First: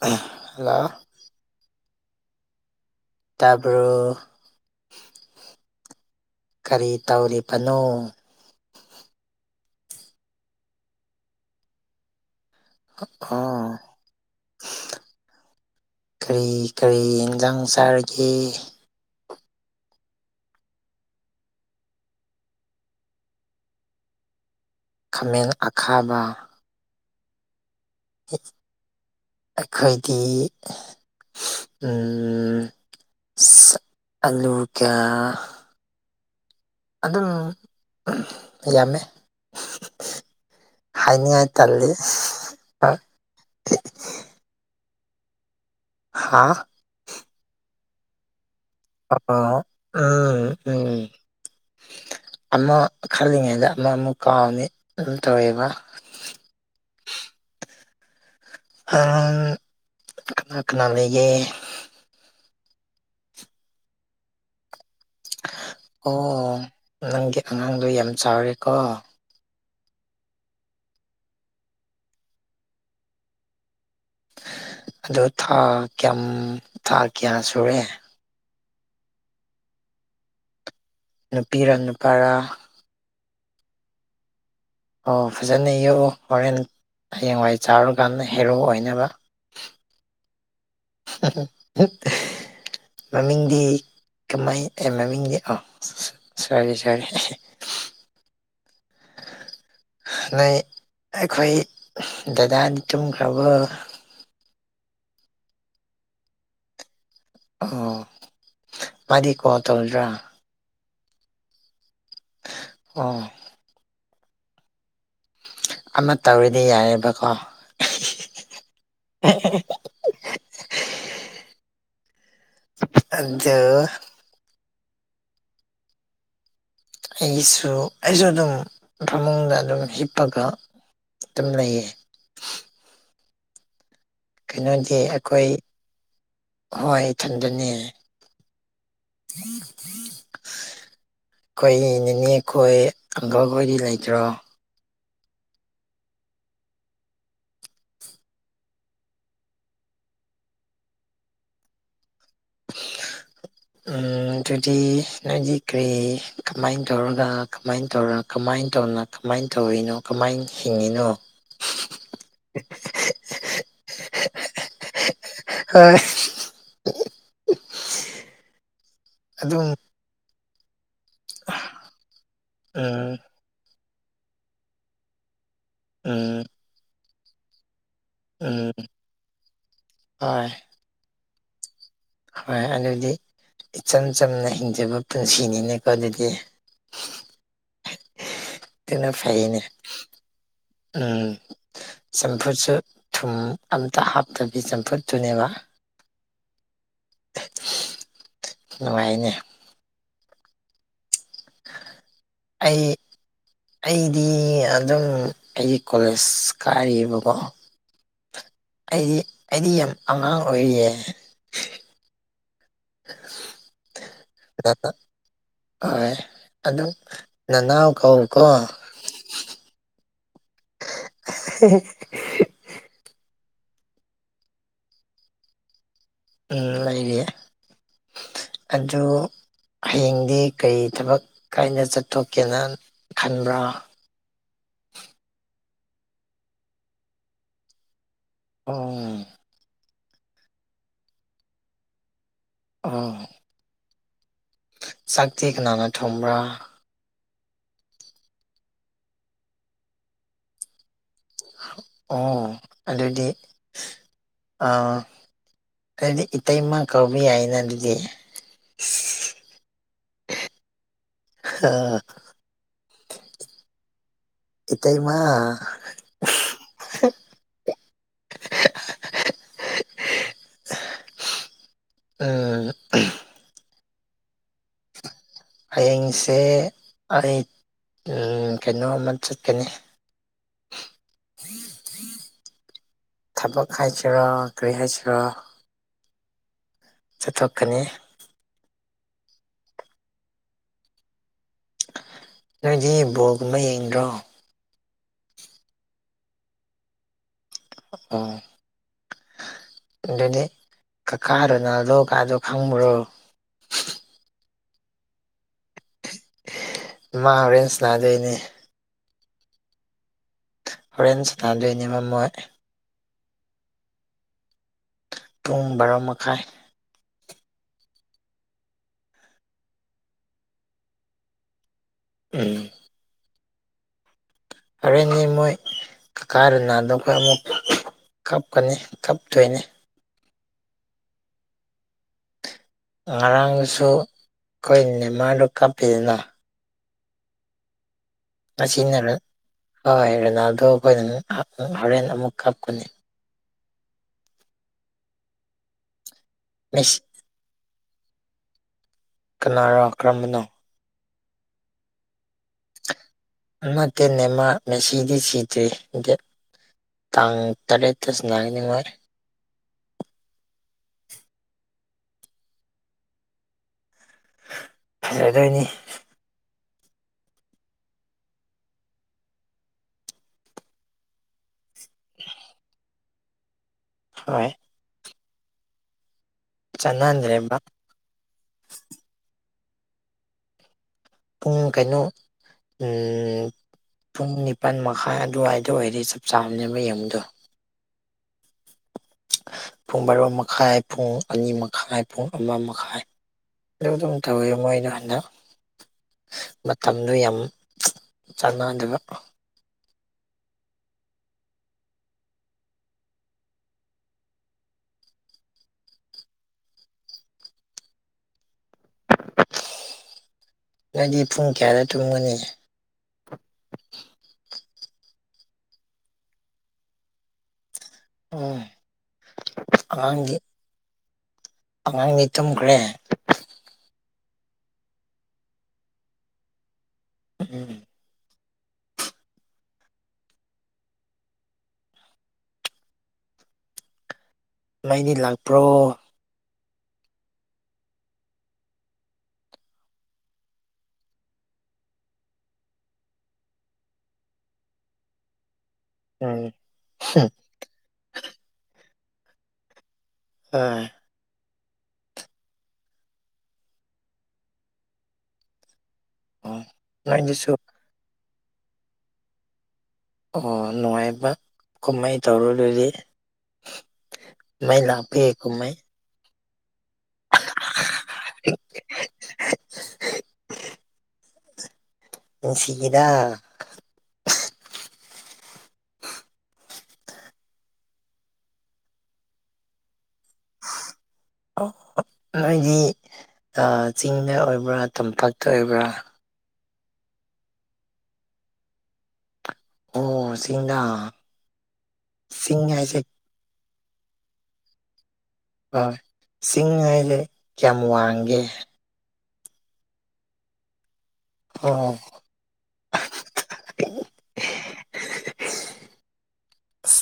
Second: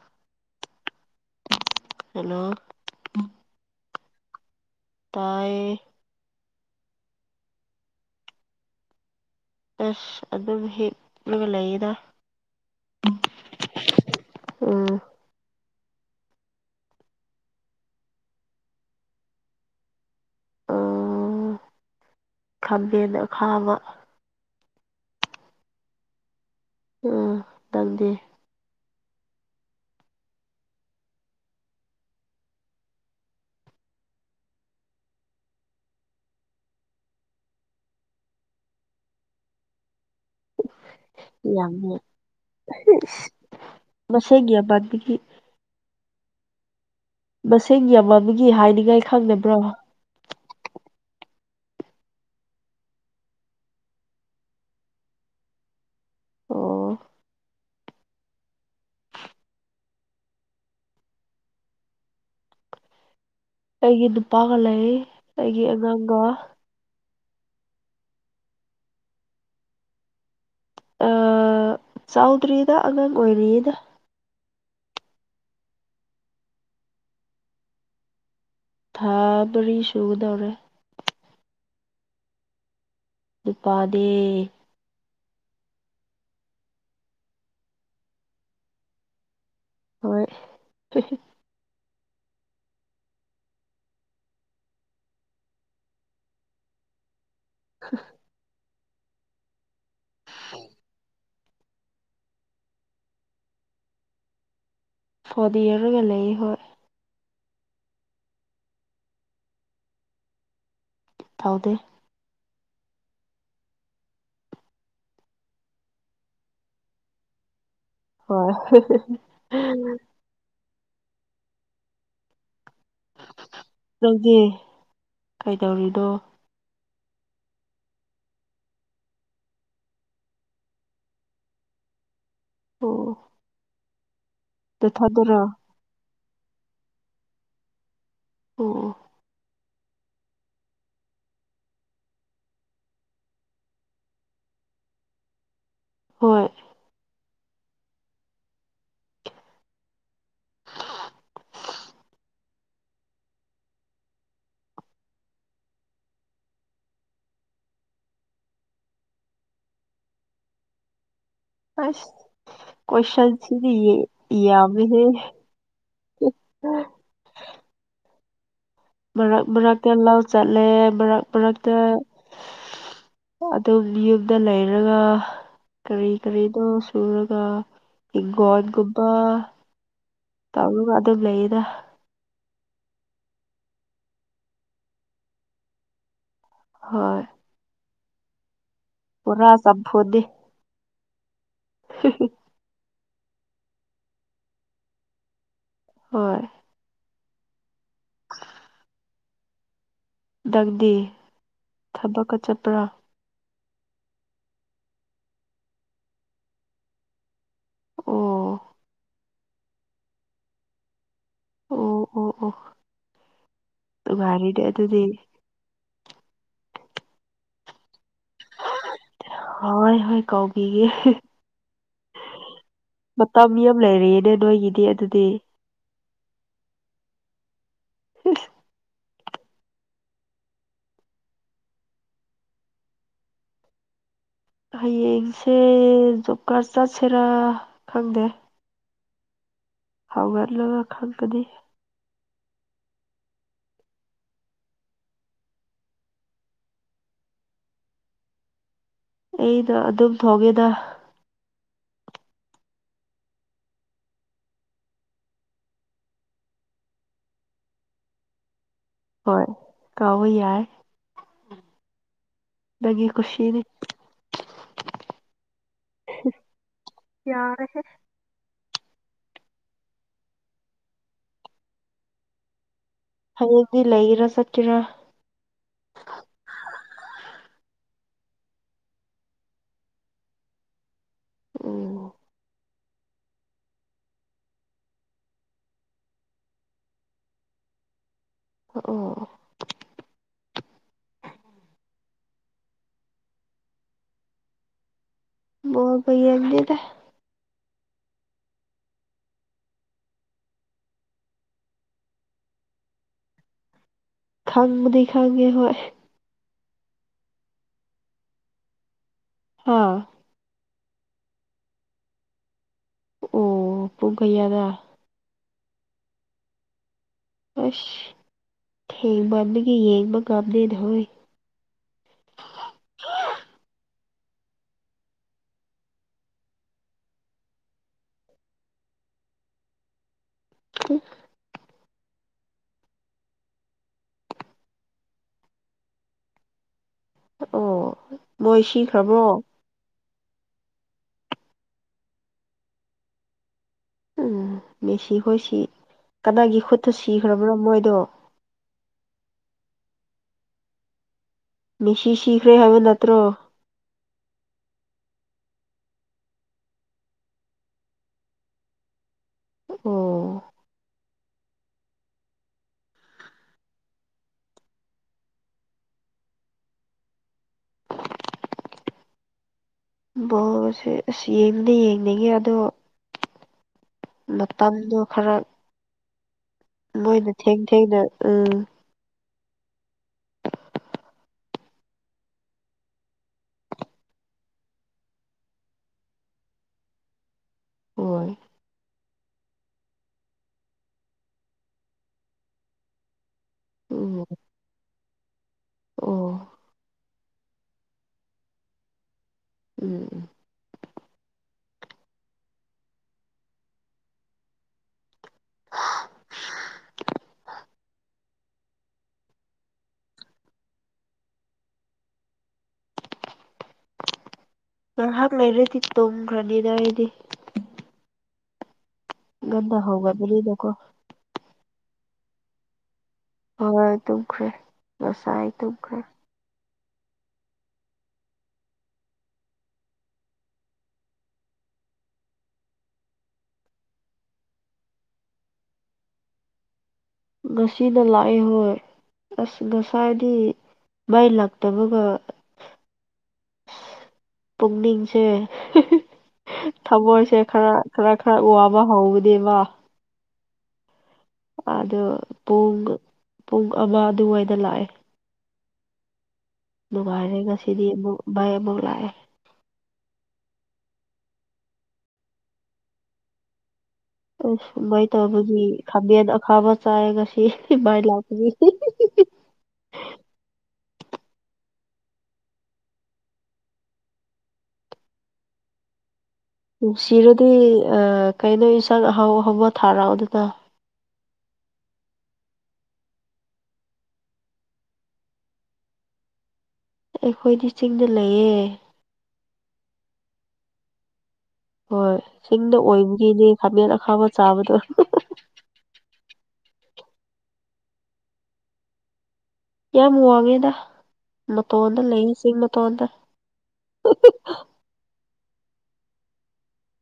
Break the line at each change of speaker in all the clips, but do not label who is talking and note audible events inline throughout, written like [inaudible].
hello
hello
ꯇꯥꯄꯣ
ꯇꯥꯏ
ꯀꯔꯤ ꯇꯧꯔꯤꯕꯅꯣ
ꯑꯁ ꯑꯗꯨꯝ ꯍꯤꯂꯒ ꯂꯩꯗ
ꯑꯥ
ꯎꯝ
ꯀꯔꯤ ꯀꯔꯤ ꯑꯦꯟꯁꯥꯡ ꯆꯥꯔꯒꯦ
ꯈꯥꯝꯕꯦꯟꯗ ꯈꯥꯕ
ꯈꯥꯃꯦꯟ ꯑꯈꯥꯕ
ꯎꯝ ꯇꯪꯗꯦ
ꯑꯩꯈꯣꯏꯗꯤ ꯎ ꯑꯂꯨ ꯀꯌꯥ ꯑꯗꯨꯝ ꯌꯥꯝꯃꯦ ꯍꯥꯏꯅꯤꯡꯉꯥꯏ
ꯌꯥꯝ
ꯇꯜꯂꯤ
ꯁ ꯍꯦꯒꯕ ꯎ
ꯍꯥꯥ
ꯁꯦꯡꯒꯌꯥꯃꯃꯤ
ꯑ ꯎꯝ ꯎꯝ ꯑꯃ ꯈꯜꯂꯤꯉꯩꯗ ꯑꯃ ꯑꯃꯨꯛ ꯀꯥꯎꯅꯤ ꯇꯧꯋꯕ
ꯑꯣ
ꯑꯣꯅꯥ ꯀꯅꯥ ꯂꯩꯦ
ꯑꯩꯒꯤ ꯅꯨꯄꯥꯒ ꯂꯩ ꯑꯩꯒꯤ ꯑꯉꯥꯡꯒ
ꯑꯣ ꯅꯪꯒꯤ ꯑꯉꯥꯡꯗꯣ ꯌꯥꯝ ꯆꯥꯎꯔꯦꯀꯣ
ꯆꯥꯎꯗ꯭ꯔꯤꯗ ꯑꯉꯥꯡ ꯑꯣꯏꯔꯤꯌꯦꯅ
ꯑꯗꯨ ꯊꯥ ꯀꯌꯥꯝ ꯊꯥ ꯀꯌꯥ ꯁꯨꯔꯦ
ꯊꯥꯕꯔꯤ ꯁꯨꯗꯧꯔ
ꯅꯨꯄꯤꯔ ꯅꯨꯄꯥꯔꯥ
ꯑꯗꯨꯄꯥꯗꯦ
ꯑꯣ ꯐꯖꯅ ꯌꯛꯎ ꯍꯣꯔꯦꯟ ꯍꯌꯦꯡꯋꯥꯏ ꯆꯥꯔꯨꯀꯥꯟꯗ ꯍꯦꯔꯣ ꯑꯣꯏꯅꯕ
ꯍꯣꯏ
[inaudible] ꯃꯃꯤꯡꯗꯤ ꯀꯃꯥꯏ ꯑꯦ ꯃꯃꯤꯡꯗꯤ ꯑ ꯁꯥꯔꯤ ꯁꯥꯔꯤ
[inaudible]
ꯑꯗꯨꯗꯩ ꯑꯩꯈꯣꯏ ꯗꯗꯥꯗꯤ ꯇꯨꯝꯈ꯭ꯔꯕ
ꯐꯗꯤꯔ ꯃꯦ ꯂꯩ ꯍ
ꯑꯣ ꯃꯗꯤ ꯀꯣ ꯇꯣꯜ꯭ꯔꯥ
ꯊꯥꯎꯗꯦ
ꯑꯣ ꯑꯃ ꯇꯧꯔꯤꯗꯤ ꯌꯥꯏꯦꯕꯀꯣ
ꯍꯣꯏ
ꯑꯗꯨꯗ
ꯅꯪꯗꯤ ꯀꯩꯗꯧꯔꯤꯅꯣ
ꯑꯩꯒꯤꯁꯨ ꯑꯩꯁꯨ ꯑꯗꯨꯝ ꯐꯃꯨꯡꯗ ꯑꯗꯨꯝ ꯍꯤꯞꯄꯒ ꯇꯝꯅꯌꯦ
ꯑꯣ
ꯀꯩꯅꯣꯗꯤ
ꯅꯊꯟꯗꯔꯣ
ꯑꯩꯈꯣꯏ ꯍꯣꯏ ꯏꯊꯟꯗꯅꯤ
ꯑꯣ [unintelligible]
ꯑꯩꯈꯣꯏ ꯅꯦ ꯑꯩꯈꯣꯏ ꯑꯪꯀꯜꯈꯣꯏꯗꯤ ꯂꯩꯈ꯭ꯔꯣ
ꯍꯣꯏ [unintelligible]
ꯎꯝ ꯑꯗꯨꯗꯤ ꯅꯣꯏꯗꯤ ꯀꯔꯤ ꯀꯃꯥꯏꯅ ꯇꯧꯔꯒ ꯀꯃꯥꯏꯅ ꯇꯧꯔꯃ ꯀꯃꯥꯏꯅ ꯇꯧꯅ ꯀꯃꯥꯏꯅ ꯇꯧꯔꯤꯅꯣ ꯀꯃꯥꯏꯅ ꯍꯤꯡꯉꯤꯅꯣ
ꯑꯁ ꯏ ꯌꯥꯝꯕꯤ
ꯍꯣꯏ
ꯍ ꯃꯔꯛ
ꯑꯗꯨꯝ
ꯃꯔꯛꯇ ꯂꯧ ꯆꯠꯂꯦ ꯃꯔꯛ ꯃꯔꯛꯇ
ꯎꯝ
ꯑꯗꯨ ꯌꯨꯝꯗ ꯂꯩꯔꯒ ꯀꯔꯤ
ꯎꯝ
ꯀꯔꯤꯗꯣ ꯁꯨꯔꯒ
ꯎꯝ
ꯍꯤꯡꯒꯣꯣꯟꯒꯨꯝꯕ
ꯍꯣꯏ
ꯇꯧꯔꯒ ꯑꯗꯨꯝ ꯂꯩꯅ
ꯍꯣꯏ ꯑꯗꯨꯗꯤ ꯏꯆꯝ ꯆꯝꯅ ꯍꯤꯡꯖꯕ ꯄꯨꯟꯁꯤꯅꯤꯅꯦꯀꯣ ꯑꯗꯨꯗꯤ
ꯍꯣꯏ
ꯑꯗꯨꯅ
ꯕꯣꯔꯥ
ꯐꯥꯏꯅꯦ
ꯆꯝꯐꯨꯠꯅꯤ
ꯎꯝ ꯆꯝꯐꯨꯠꯁꯨ ꯊꯨꯝ ꯑꯝꯇ ꯍꯥꯞꯇꯕꯤ ꯆꯝꯐꯨꯠꯇꯨꯅꯦꯕ
ꯍꯣꯏ
ꯅꯨꯡꯉꯥꯏꯅꯦ
ꯗꯪꯗꯤ ꯊꯕꯛꯀ ꯆꯠꯄ꯭ꯔꯥ
ꯑꯩ ꯑꯩꯗꯤ ꯑꯗꯨꯝ ꯑꯩꯒꯤ ꯀꯣꯂꯦꯖ ꯀꯥꯏꯔꯤꯕꯀꯣ
ꯑꯣ
ꯑꯩꯗꯤ ꯑꯩꯗꯤ ꯌꯥꯝ ꯑꯉꯥꯡ ꯑꯣꯏꯔꯤꯌꯦ
ꯑꯣ ꯑꯣ ꯑꯣ ꯉꯥꯏꯔꯤꯗꯦ ꯑꯗꯨꯗꯤ
ꯍꯣꯏ ꯑꯗꯨꯣ ꯅꯅꯥꯎ ꯀꯣ
ꯍ ꯍꯣꯏ ꯀꯧꯒꯤꯒꯤ ꯃꯇꯝ ꯑꯃ ꯂꯩꯔꯑꯅꯦ ꯅꯣꯏꯒꯤꯗꯤ ꯑꯗꯨꯗꯤ
ꯎꯝ ꯂꯩꯔꯤꯦ ꯑꯗꯨꯣ ꯍꯌꯦꯡꯗꯤ ꯀꯔꯤ ꯊꯕꯛ ꯀꯥꯏꯅ ꯆꯠꯊꯣꯛꯀꯦꯅ ꯈꯟꯕ꯭ꯔꯥ
ꯍꯌꯦꯡꯁꯦ ꯖꯣꯕ ꯀꯥꯔꯗ ꯆꯠꯁꯤꯔꯥ ꯈꯪꯗꯦ
ꯍꯣꯡ
ꯍꯥꯎꯒꯔꯂꯒ ꯈꯪ ꯀꯗꯤ
ꯑꯥ ꯆꯥꯛꯇꯤ ꯀꯅꯥ ꯊꯣꯨꯝ꯭ꯔꯥ
ꯑꯩꯅ ꯑꯗꯨꯝ ꯊꯣꯡꯒꯦꯗ
ꯑꯣ ꯑꯗꯨ ꯑ ꯍꯥꯏꯗꯤ ꯏꯇꯩꯃ ꯀꯧꯕꯤꯥꯏꯅ ꯑꯗꯨꯗꯤ
ꯍꯣꯏ ꯀꯥꯎꯕ ꯌꯥꯏ ꯂꯒꯤ ꯈꯨꯨꯁꯤꯤꯅꯤ
ꯏꯇꯩ ꯃꯥ ꯑ
ꯌꯥꯔꯦ ꯍꯌꯦꯗꯤ ꯂꯩꯔ ꯆꯠꯀꯤꯦꯔꯥ
ꯍꯌꯦꯡꯁꯦ ꯑꯩ ꯀꯩꯅꯣꯝꯃ ꯆꯠꯀꯅꯤ
ꯎꯝ
ꯊꯕꯛ ꯍꯥꯏꯁꯤꯔꯣ ꯀꯔꯤ ꯍꯥꯏꯁꯤꯔꯣ ꯆꯠꯠꯇꯣꯛꯀꯅꯤ
ꯑꯣ
ꯅꯗꯤꯕꯣ ꯀꯃ ꯌꯦꯡ꯭ꯔꯣ
ꯀꯩ ꯑꯦꯗꯤꯗ
ꯑꯣ ꯑꯗꯨꯗꯤ ꯀꯀꯥꯗꯨꯅ ꯂꯣ ꯀꯥꯗꯣ ꯈꯪꯕ꯭ꯔꯣ
ꯈꯪꯕꯗꯤ ꯈꯪꯉꯦ ꯍꯣꯏ
ꯃꯥ ꯍꯣꯔꯦꯟꯁꯅꯥꯗꯩꯅꯦ
ꯑꯥ
ꯍꯣꯔꯦꯟ ꯆꯇꯥꯥꯟꯗꯣꯏꯅꯤ ꯃꯝꯃꯣꯏ
ꯑꯣ ꯄꯨꯡ ꯀꯌꯥꯗ
ꯄꯨꯡ ꯕꯥꯔꯣ ꯃꯈꯥꯏ
ꯑꯁ ꯊꯦꯡꯕꯥꯒꯤ ꯌꯦꯡꯕ ꯉꯥꯝꯗꯦꯅ ꯍꯣꯏ
ꯎꯝ ꯑꯔꯦꯟꯅꯦ ꯃꯣꯏ ꯀꯀꯥꯔꯅꯥꯗ ꯑꯩꯈꯣꯏ ꯑꯃꯨꯛ ꯀꯞꯀꯅꯤ ꯀꯞꯇꯣꯏꯅꯤ
ꯎꯝ
ꯉꯔꯥꯡꯁꯨ ꯑꯩꯈꯣꯏ ꯅꯦꯃꯥꯟꯗꯨ ꯀꯥꯞꯄꯤꯗꯅ
ꯑꯣ ꯃꯣꯏ ꯁꯤꯈ꯭ꯔꯕ꯭ꯔꯣ
ꯔꯦꯅꯥꯜꯗꯣ ꯑꯩꯈꯣꯏꯅ ꯍꯣꯔꯦꯟ ꯑꯃꯨꯛ ꯀꯥꯞꯀꯅꯤ
ꯎꯝ ꯃꯦꯁꯤꯈꯣꯏꯁꯤ ꯀꯗꯥꯏꯒꯤ ꯈꯨꯠꯇ
ꯃꯤꯁ
ꯁꯤꯈ꯭ꯔꯕꯅꯣ ꯃꯣꯏꯗꯣ
ꯀꯅꯥꯅꯣ ꯀꯔꯝꯕꯅꯣ
ꯃꯤꯁꯤꯁꯤ
ꯃꯥ ꯇ ꯅꯦꯃ ꯃꯁꯤꯗꯤ ꯁꯤ ꯗꯦꯠ ꯇꯥꯡ ꯇꯔꯦꯠꯇꯁꯨ ꯅꯤꯉꯔꯦ
ꯑꯣ
ꯑꯗꯨꯗꯣꯏꯅꯤ
ꯕꯣꯁ ꯑꯁ ꯌꯦꯡꯕꯗꯤ ꯌꯦꯡꯅꯤꯡꯉꯦ ꯑꯗꯣ
ꯍꯣꯏ
ꯃꯇꯝꯗꯨꯣ ꯈꯔ ꯃꯣꯏꯅ
ꯆꯥꯟꯅꯗ꯭ꯔꯦꯕ
ꯊꯦꯡ ꯊꯦꯡꯅ ꯎꯝ
ꯄꯨꯡ ꯀꯩꯅꯣ ꯄꯨꯡ ꯅꯤꯄꯥꯜ ꯃꯈꯥꯏ ꯑꯗꯨꯋꯥꯏꯗ ꯑꯣꯏꯔꯦ ꯆꯞ ꯆꯥꯕꯅꯦꯕ ꯌꯦꯡꯨꯗꯣ
ꯍꯣꯏ
ꯄꯨꯡ ꯔꯣ ꯃꯈꯥꯏ ꯄꯨꯡ ꯑꯅꯤ ꯃꯈꯥꯏ ꯄꯨꯡ ꯑꯃ ꯃꯈꯥꯏ ꯑꯗꯨ ꯑꯗꯨꯝ
ꯎꯝ
ꯇꯧꯋꯤꯦ ꯃꯣꯏꯅ ꯍꯟꯗꯛ
ꯑꯣ
ꯃꯇꯝꯗꯨ ꯌꯥꯝ ꯆꯥꯟꯅ ꯑꯗꯨꯒ
ꯎꯝ ꯎꯝ
ꯅꯪꯗꯤ ꯄꯨꯡ ꯀꯌꯥꯗ ꯇꯨꯝꯒꯅꯤ [unintelligible]
ꯉꯥꯏꯍꯥꯛ ꯂꯩꯔꯗꯤ ꯇꯣꯡꯈ꯭ꯔꯅꯤꯗ ꯑꯩꯗꯤ
ꯎꯝ
ꯟꯗꯥ ꯍꯧꯒ ꯄꯅꯤꯗꯀꯣ
ꯑꯉꯥꯡ ꯅ ꯈꯦ
ꯍꯣꯏ ꯇꯨꯝꯈ꯭ꯔꯦ ꯉꯁꯥꯏ ꯇꯨꯝꯈ꯭ꯔꯦ
ꯎꯝ ꯃꯅꯤ ꯂꯥꯛꯄ꯭ꯔꯣ
ꯁꯤꯗ ꯂꯑ ꯍꯣꯏ ꯑꯁ ꯉꯁꯥꯏꯗꯤ ꯃꯩ ꯂꯇꯕꯒ ꯄꯨꯛꯅꯤꯡꯁꯦ
ꯎꯝ
ꯊꯃꯣꯏꯁꯦ ꯈꯔ ꯈꯔ ꯈꯔ ꯋꯥꯕ ꯍꯧꯕꯅꯦꯕ
ꯑꯝ
ꯑꯗꯣ ꯄꯨꯡ ꯄꯨꯡ ꯑꯃ ꯑꯗꯨꯋꯥꯏꯗ ꯂꯥꯛꯑꯦ
ꯍꯣꯏ
ꯅꯨꯡꯉꯥꯏꯔꯦ
ꯅꯣꯏꯗꯁꯨ
ꯉꯁꯤꯗꯤ ꯑꯃꯨꯛ ꯚꯥꯏ ꯑꯃꯨꯛ ꯂꯥꯛꯑꯦ
ꯑꯣ ꯅꯨꯡꯉꯥꯏꯕ ꯀꯃꯥꯏꯅ ꯇꯧꯔ ꯑꯗꯨꯗꯤ
ꯑꯁ
ꯃꯩ
ꯁꯨꯃꯥꯏꯅ
ꯂꯥꯛꯄꯤ
ꯇꯧꯔꯒꯤ
ꯀꯨꯝꯍꯩ
ꯈꯥꯕꯦꯟ ꯑꯈꯥꯕ ꯆꯥꯏ ꯀꯁꯤ ꯏ ꯂꯕꯤ
ꯎ ꯁꯤꯒꯤꯗꯥ
ꯅꯨꯡꯁꯤꯔꯗꯤ ꯀꯩꯅꯣ ꯏꯟꯁꯥꯡ ꯑꯍꯥꯎ ꯑꯍꯥꯎꯕ ꯊꯥꯔꯛꯑꯣ ꯑꯗꯨꯅ
ꯅꯣꯏꯗꯤ ꯆꯤꯡꯗ ꯑꯣꯏꯕ꯭ꯔꯥ ꯇꯝꯄꯥꯛꯇ ꯑꯣꯏꯕ꯭ꯔꯥ
ꯑꯩꯈꯣꯏꯗꯤ ꯆꯤꯡꯗ ꯂꯩꯌꯦ
ꯑꯣ ꯁꯤꯁꯤꯡꯗꯥ
ꯍꯣꯏ ꯆꯤꯡꯗ ꯑꯣꯏꯕꯒꯤꯅꯦ ꯈꯥꯃꯦꯟ ꯑꯈꯥꯕ ꯆꯥꯕꯗꯣ
ꯍꯣꯏ ꯁꯤꯡꯉꯥꯏꯁꯦ ꯀꯌꯥꯝ ꯋꯥꯡꯒꯦ
ꯀꯌꯥ ꯃꯨꯒꯦꯗ ꯃꯇꯣ
ꯑꯣ
ꯋꯥꯗ ꯂꯩꯁꯤꯡ ꯃꯇꯣꯗ [unintelligible]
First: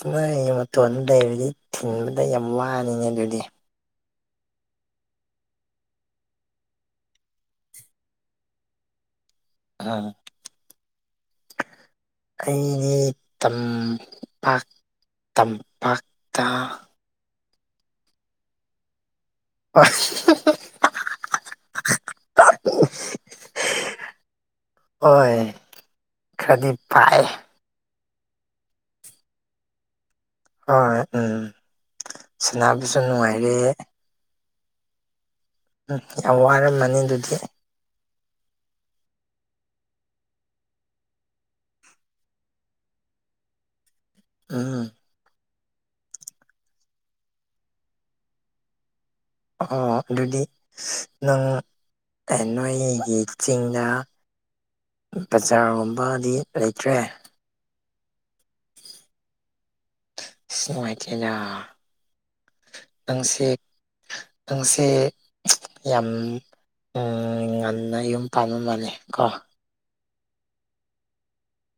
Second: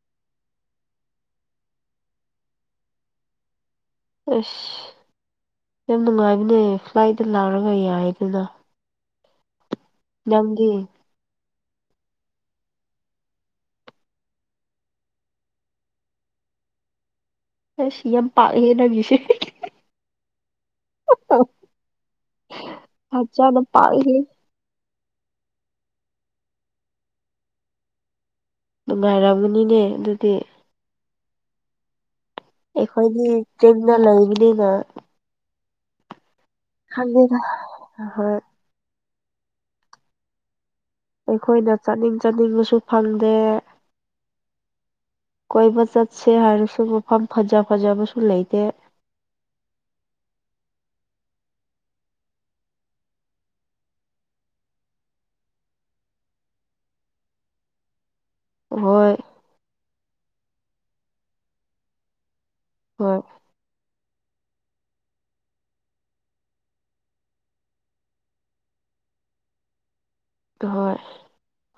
ꯑꯅ ꯑꯩ ꯃꯇꯣꯟꯗ ꯗꯔꯗꯤ ꯊꯤꯟꯕꯗ ꯌꯥꯝ ꯋꯥꯅꯤꯡꯉ ꯑꯗꯨꯗꯤ
ꯑꯁ ꯌꯥꯝ ꯅꯨꯡꯉꯥꯏꯕꯅꯦ ꯐ꯭ꯂꯥꯏꯠꯇ ꯂꯥꯛꯔꯒ ꯌꯥꯏ ꯑꯗꯨꯅ
ꯎꯝ
ꯅꯪꯒꯤ
ꯑꯩꯅꯤ ꯇꯝ ꯄ ꯇꯝꯄꯥꯛꯇ
ꯍ ꯁꯤ ꯌꯥꯝ ꯄꯥ ꯍꯦꯅꯒꯤꯁꯦ
ꯍ
ꯐꯖꯥꯅ ꯄꯁꯤ
ꯍꯣꯏ ꯈꯔꯗꯤ ꯄꯥꯏ
ꯅꯨꯡꯉꯥꯏꯔꯝꯃꯅꯤꯅꯦ ꯑꯗꯨ
ꯑ ꯎꯝ ꯁꯥꯟꯅꯕꯁꯨ
ꯑꯩꯈꯣꯏ
ꯅꯨꯡꯉꯥꯏꯔꯦ
ꯇ꯭ꯔꯦꯟꯗ ꯂꯦꯕ ꯅ
ꯎꯝ ꯌꯥꯝ ꯋꯥꯔ ꯃꯅꯤ ꯑꯗꯨꯗꯤ
ꯍꯣꯏ ꯑꯩꯈꯣꯏꯅ ꯆꯠꯅꯤꯡ ꯆꯥꯅꯤꯡꯕꯁꯨ ꯐꯪꯗꯦ
ꯎꯝ
ꯀꯣꯏꯕ ꯆꯠꯁꯦ ꯍꯥꯏꯔꯁꯨ ꯃꯐꯝ ꯐꯖ ꯐꯖꯕꯁꯨ ꯂꯩꯇꯦ
ꯑꯣ ꯔꯦꯗꯤ ꯅꯪ ꯅꯣꯏꯒꯤ ꯆꯤꯡꯗ ꯕꯖꯥꯔꯒꯨꯝꯕꯗꯤ ꯂꯩꯇ꯭ꯔꯦ
ꯍꯣꯏ
ꯁꯤꯃꯥꯏꯊꯦꯗ
ꯍꯣꯏ
ꯅꯪꯁꯤ ꯅꯪꯁ ꯌꯥꯝ ꯎꯝ ꯉꯟꯅ ꯌꯨꯝ ꯄꯥꯟꯂꯝ ꯃꯥꯜꯅꯤ ꯀꯣ
ꯍꯣꯏ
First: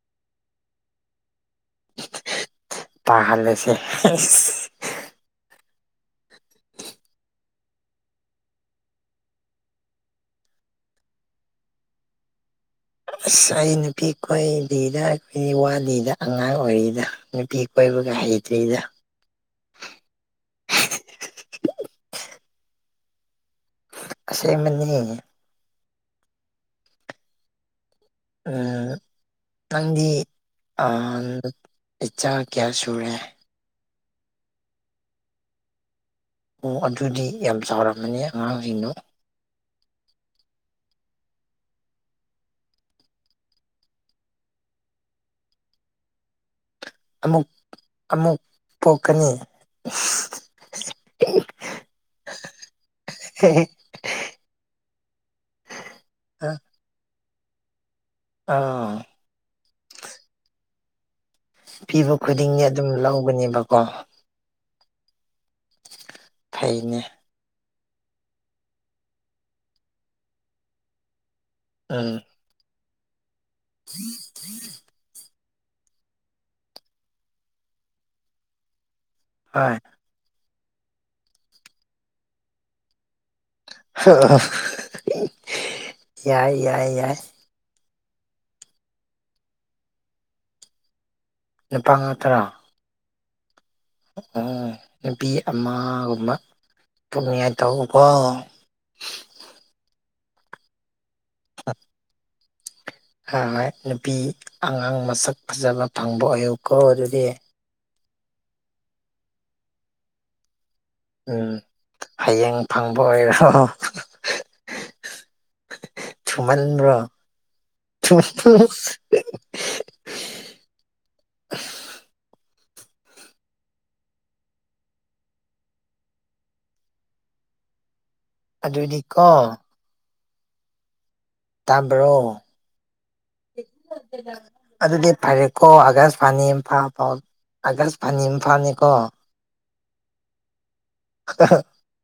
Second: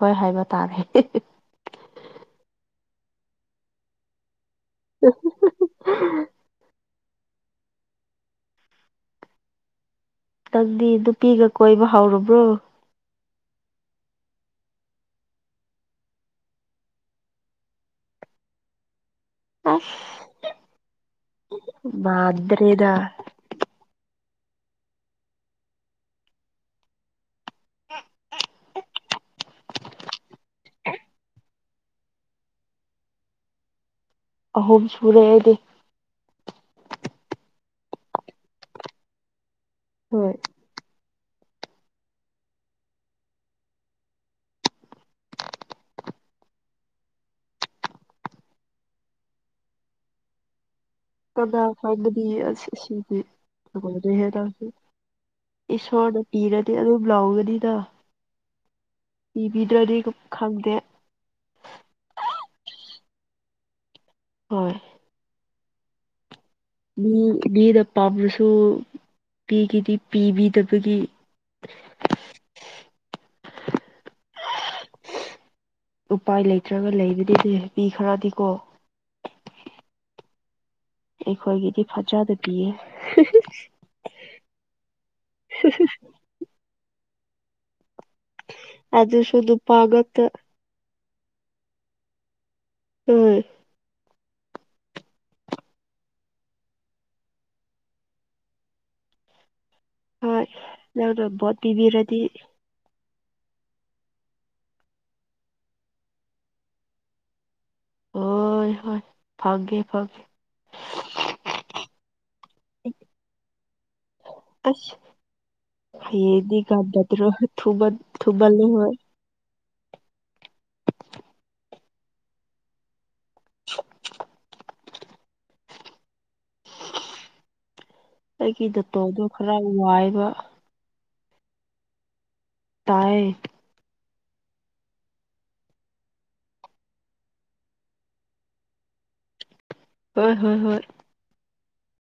ꯍꯣꯏ ꯍꯥꯏꯕ ꯇꯥꯅꯤ
ꯇꯍꯜꯦꯁꯦ
[unintelligible] ꯅꯪꯗꯤ ꯅꯨꯄꯤꯒ ꯀꯣꯏꯕ ꯍꯧꯔꯕ꯭ꯔꯣ
ꯑꯁ ꯑꯩ ꯅꯨꯄꯤ ꯀꯣꯏꯕꯤꯗ ꯑꯩꯈꯣꯏꯒꯤ ꯋꯥꯗꯤꯗ ꯑꯉꯥꯡ ꯑꯣꯏꯔꯤꯗ ꯅꯨꯄꯤ ꯀꯣꯏꯕꯒ ꯍꯥꯏꯗ
ꯑ ꯃꯥꯗ꯭ꯔꯦꯗ
ꯑꯁꯦ ꯃꯅꯤ ꯑ ꯅꯪꯗꯤ ꯏꯆꯥ ꯀꯌꯥ ꯁꯨꯔꯦ
ꯑꯍꯨꯝ ꯁꯨꯔꯦ ꯑꯩꯗꯤ
ꯑꯣ ꯑꯗꯨꯗꯤ ꯌꯥꯝ ꯆꯥꯎꯔꯝꯃꯅꯤ ꯑꯉꯥꯡꯁꯤꯡꯅꯣ
ꯍꯣꯏ
ꯑꯃꯨꯛ ꯑꯃꯨꯛ ꯄꯣꯛꯀꯅꯤ
ꯀꯗꯥ ꯐꯗꯕꯤꯗꯤꯣꯦꯦ ꯏꯁꯣꯔꯗ ꯄꯤꯔꯗꯤ ꯑꯗꯨ ꯂꯥꯎꯒꯅꯤꯗ
ꯑꯥ
ꯕꯤꯗꯗꯤ ꯈꯪꯗꯦ
ꯄꯤꯕ ꯈꯨꯗꯤꯡꯒꯤ ꯑꯗꯨꯝ ꯂꯧꯒꯅꯦꯕꯀꯣ
ꯍꯣꯏ
ꯐꯩꯅꯦ
ꯃꯤ ꯃꯤꯗ ꯄꯥꯝꯕꯁꯨ ꯃꯤꯒꯤꯗꯤ ꯄꯤꯕꯤꯗꯕꯒꯤ
ꯊ ꯊ
ꯎꯄꯥꯏ ꯂꯩꯇ꯭ꯔꯒ ꯂꯩꯕꯗꯤꯁ ꯃꯤ ꯈꯔꯗꯤꯀꯣ
ꯍꯣꯏ
ꯑꯩꯈꯣꯏꯒꯤꯗꯤ ꯐꯖꯗ ꯄꯤꯌꯦ
ꯌꯥꯏ ꯌꯥꯏ ꯌꯥꯏ
ꯑꯖ ꯁꯨꯗꯨ ꯄꯒꯠꯇ
ꯅꯨꯅꯤꯄꯥ ꯇꯔꯥ
ꯎꯝ
ꯎ ꯅꯨꯄꯤ ꯑꯃꯒꯨꯝꯕ ꯄꯟꯌꯥ ꯇꯧꯕꯧꯕꯀꯣ
ꯍꯣꯏ ꯅꯪꯅ ꯚꯣꯠ ꯄꯤꯕꯤꯔꯗꯤ
ꯍꯣꯏ ꯅꯨꯄꯤ ꯑꯉꯥꯡ ꯃꯁꯛ ꯐꯖꯕ ꯐꯪꯕ ꯑꯣꯏꯌꯨꯀꯣ ꯑꯗꯨꯗꯤ
ꯍꯣꯏ ꯍꯣꯏ ꯐꯥꯒꯦ ꯐꯒꯦ
ꯎꯝ ꯍꯌꯦꯡ ꯐꯪꯕ ꯑꯣꯏꯔꯣ
ꯑꯁ ꯍꯌꯦꯡꯗꯤ
ꯆꯨꯃꯜ꯭ꯔꯣ
ꯉꯝꯒꯗ꯭ꯔꯣ ꯊꯨꯃꯟ
ꯆꯃ
ꯊꯨꯃꯜꯂꯦ ꯍꯣꯏ [unintelligible] ꯑꯩꯒꯤ ꯗꯇꯣꯗꯣ ꯈꯔ
ꯑꯗꯨꯗꯤꯀꯣ
ꯋꯥꯏꯕ
ꯇꯝꯕ꯭ꯔꯣ
ꯇꯌꯦ
ꯑꯗꯨꯗꯤ ꯐꯔꯦꯀꯣ ꯑꯒꯁ ꯄꯥꯅꯤ ꯏꯝꯐꯥ ꯐꯥꯎ ꯑꯀꯥꯁ ꯐꯥꯅꯤ ꯏꯝꯐꯥꯜꯅꯤꯀꯣ
ꯍꯣꯏ ꯍꯣꯏ ꯍꯣꯏ
ꯑ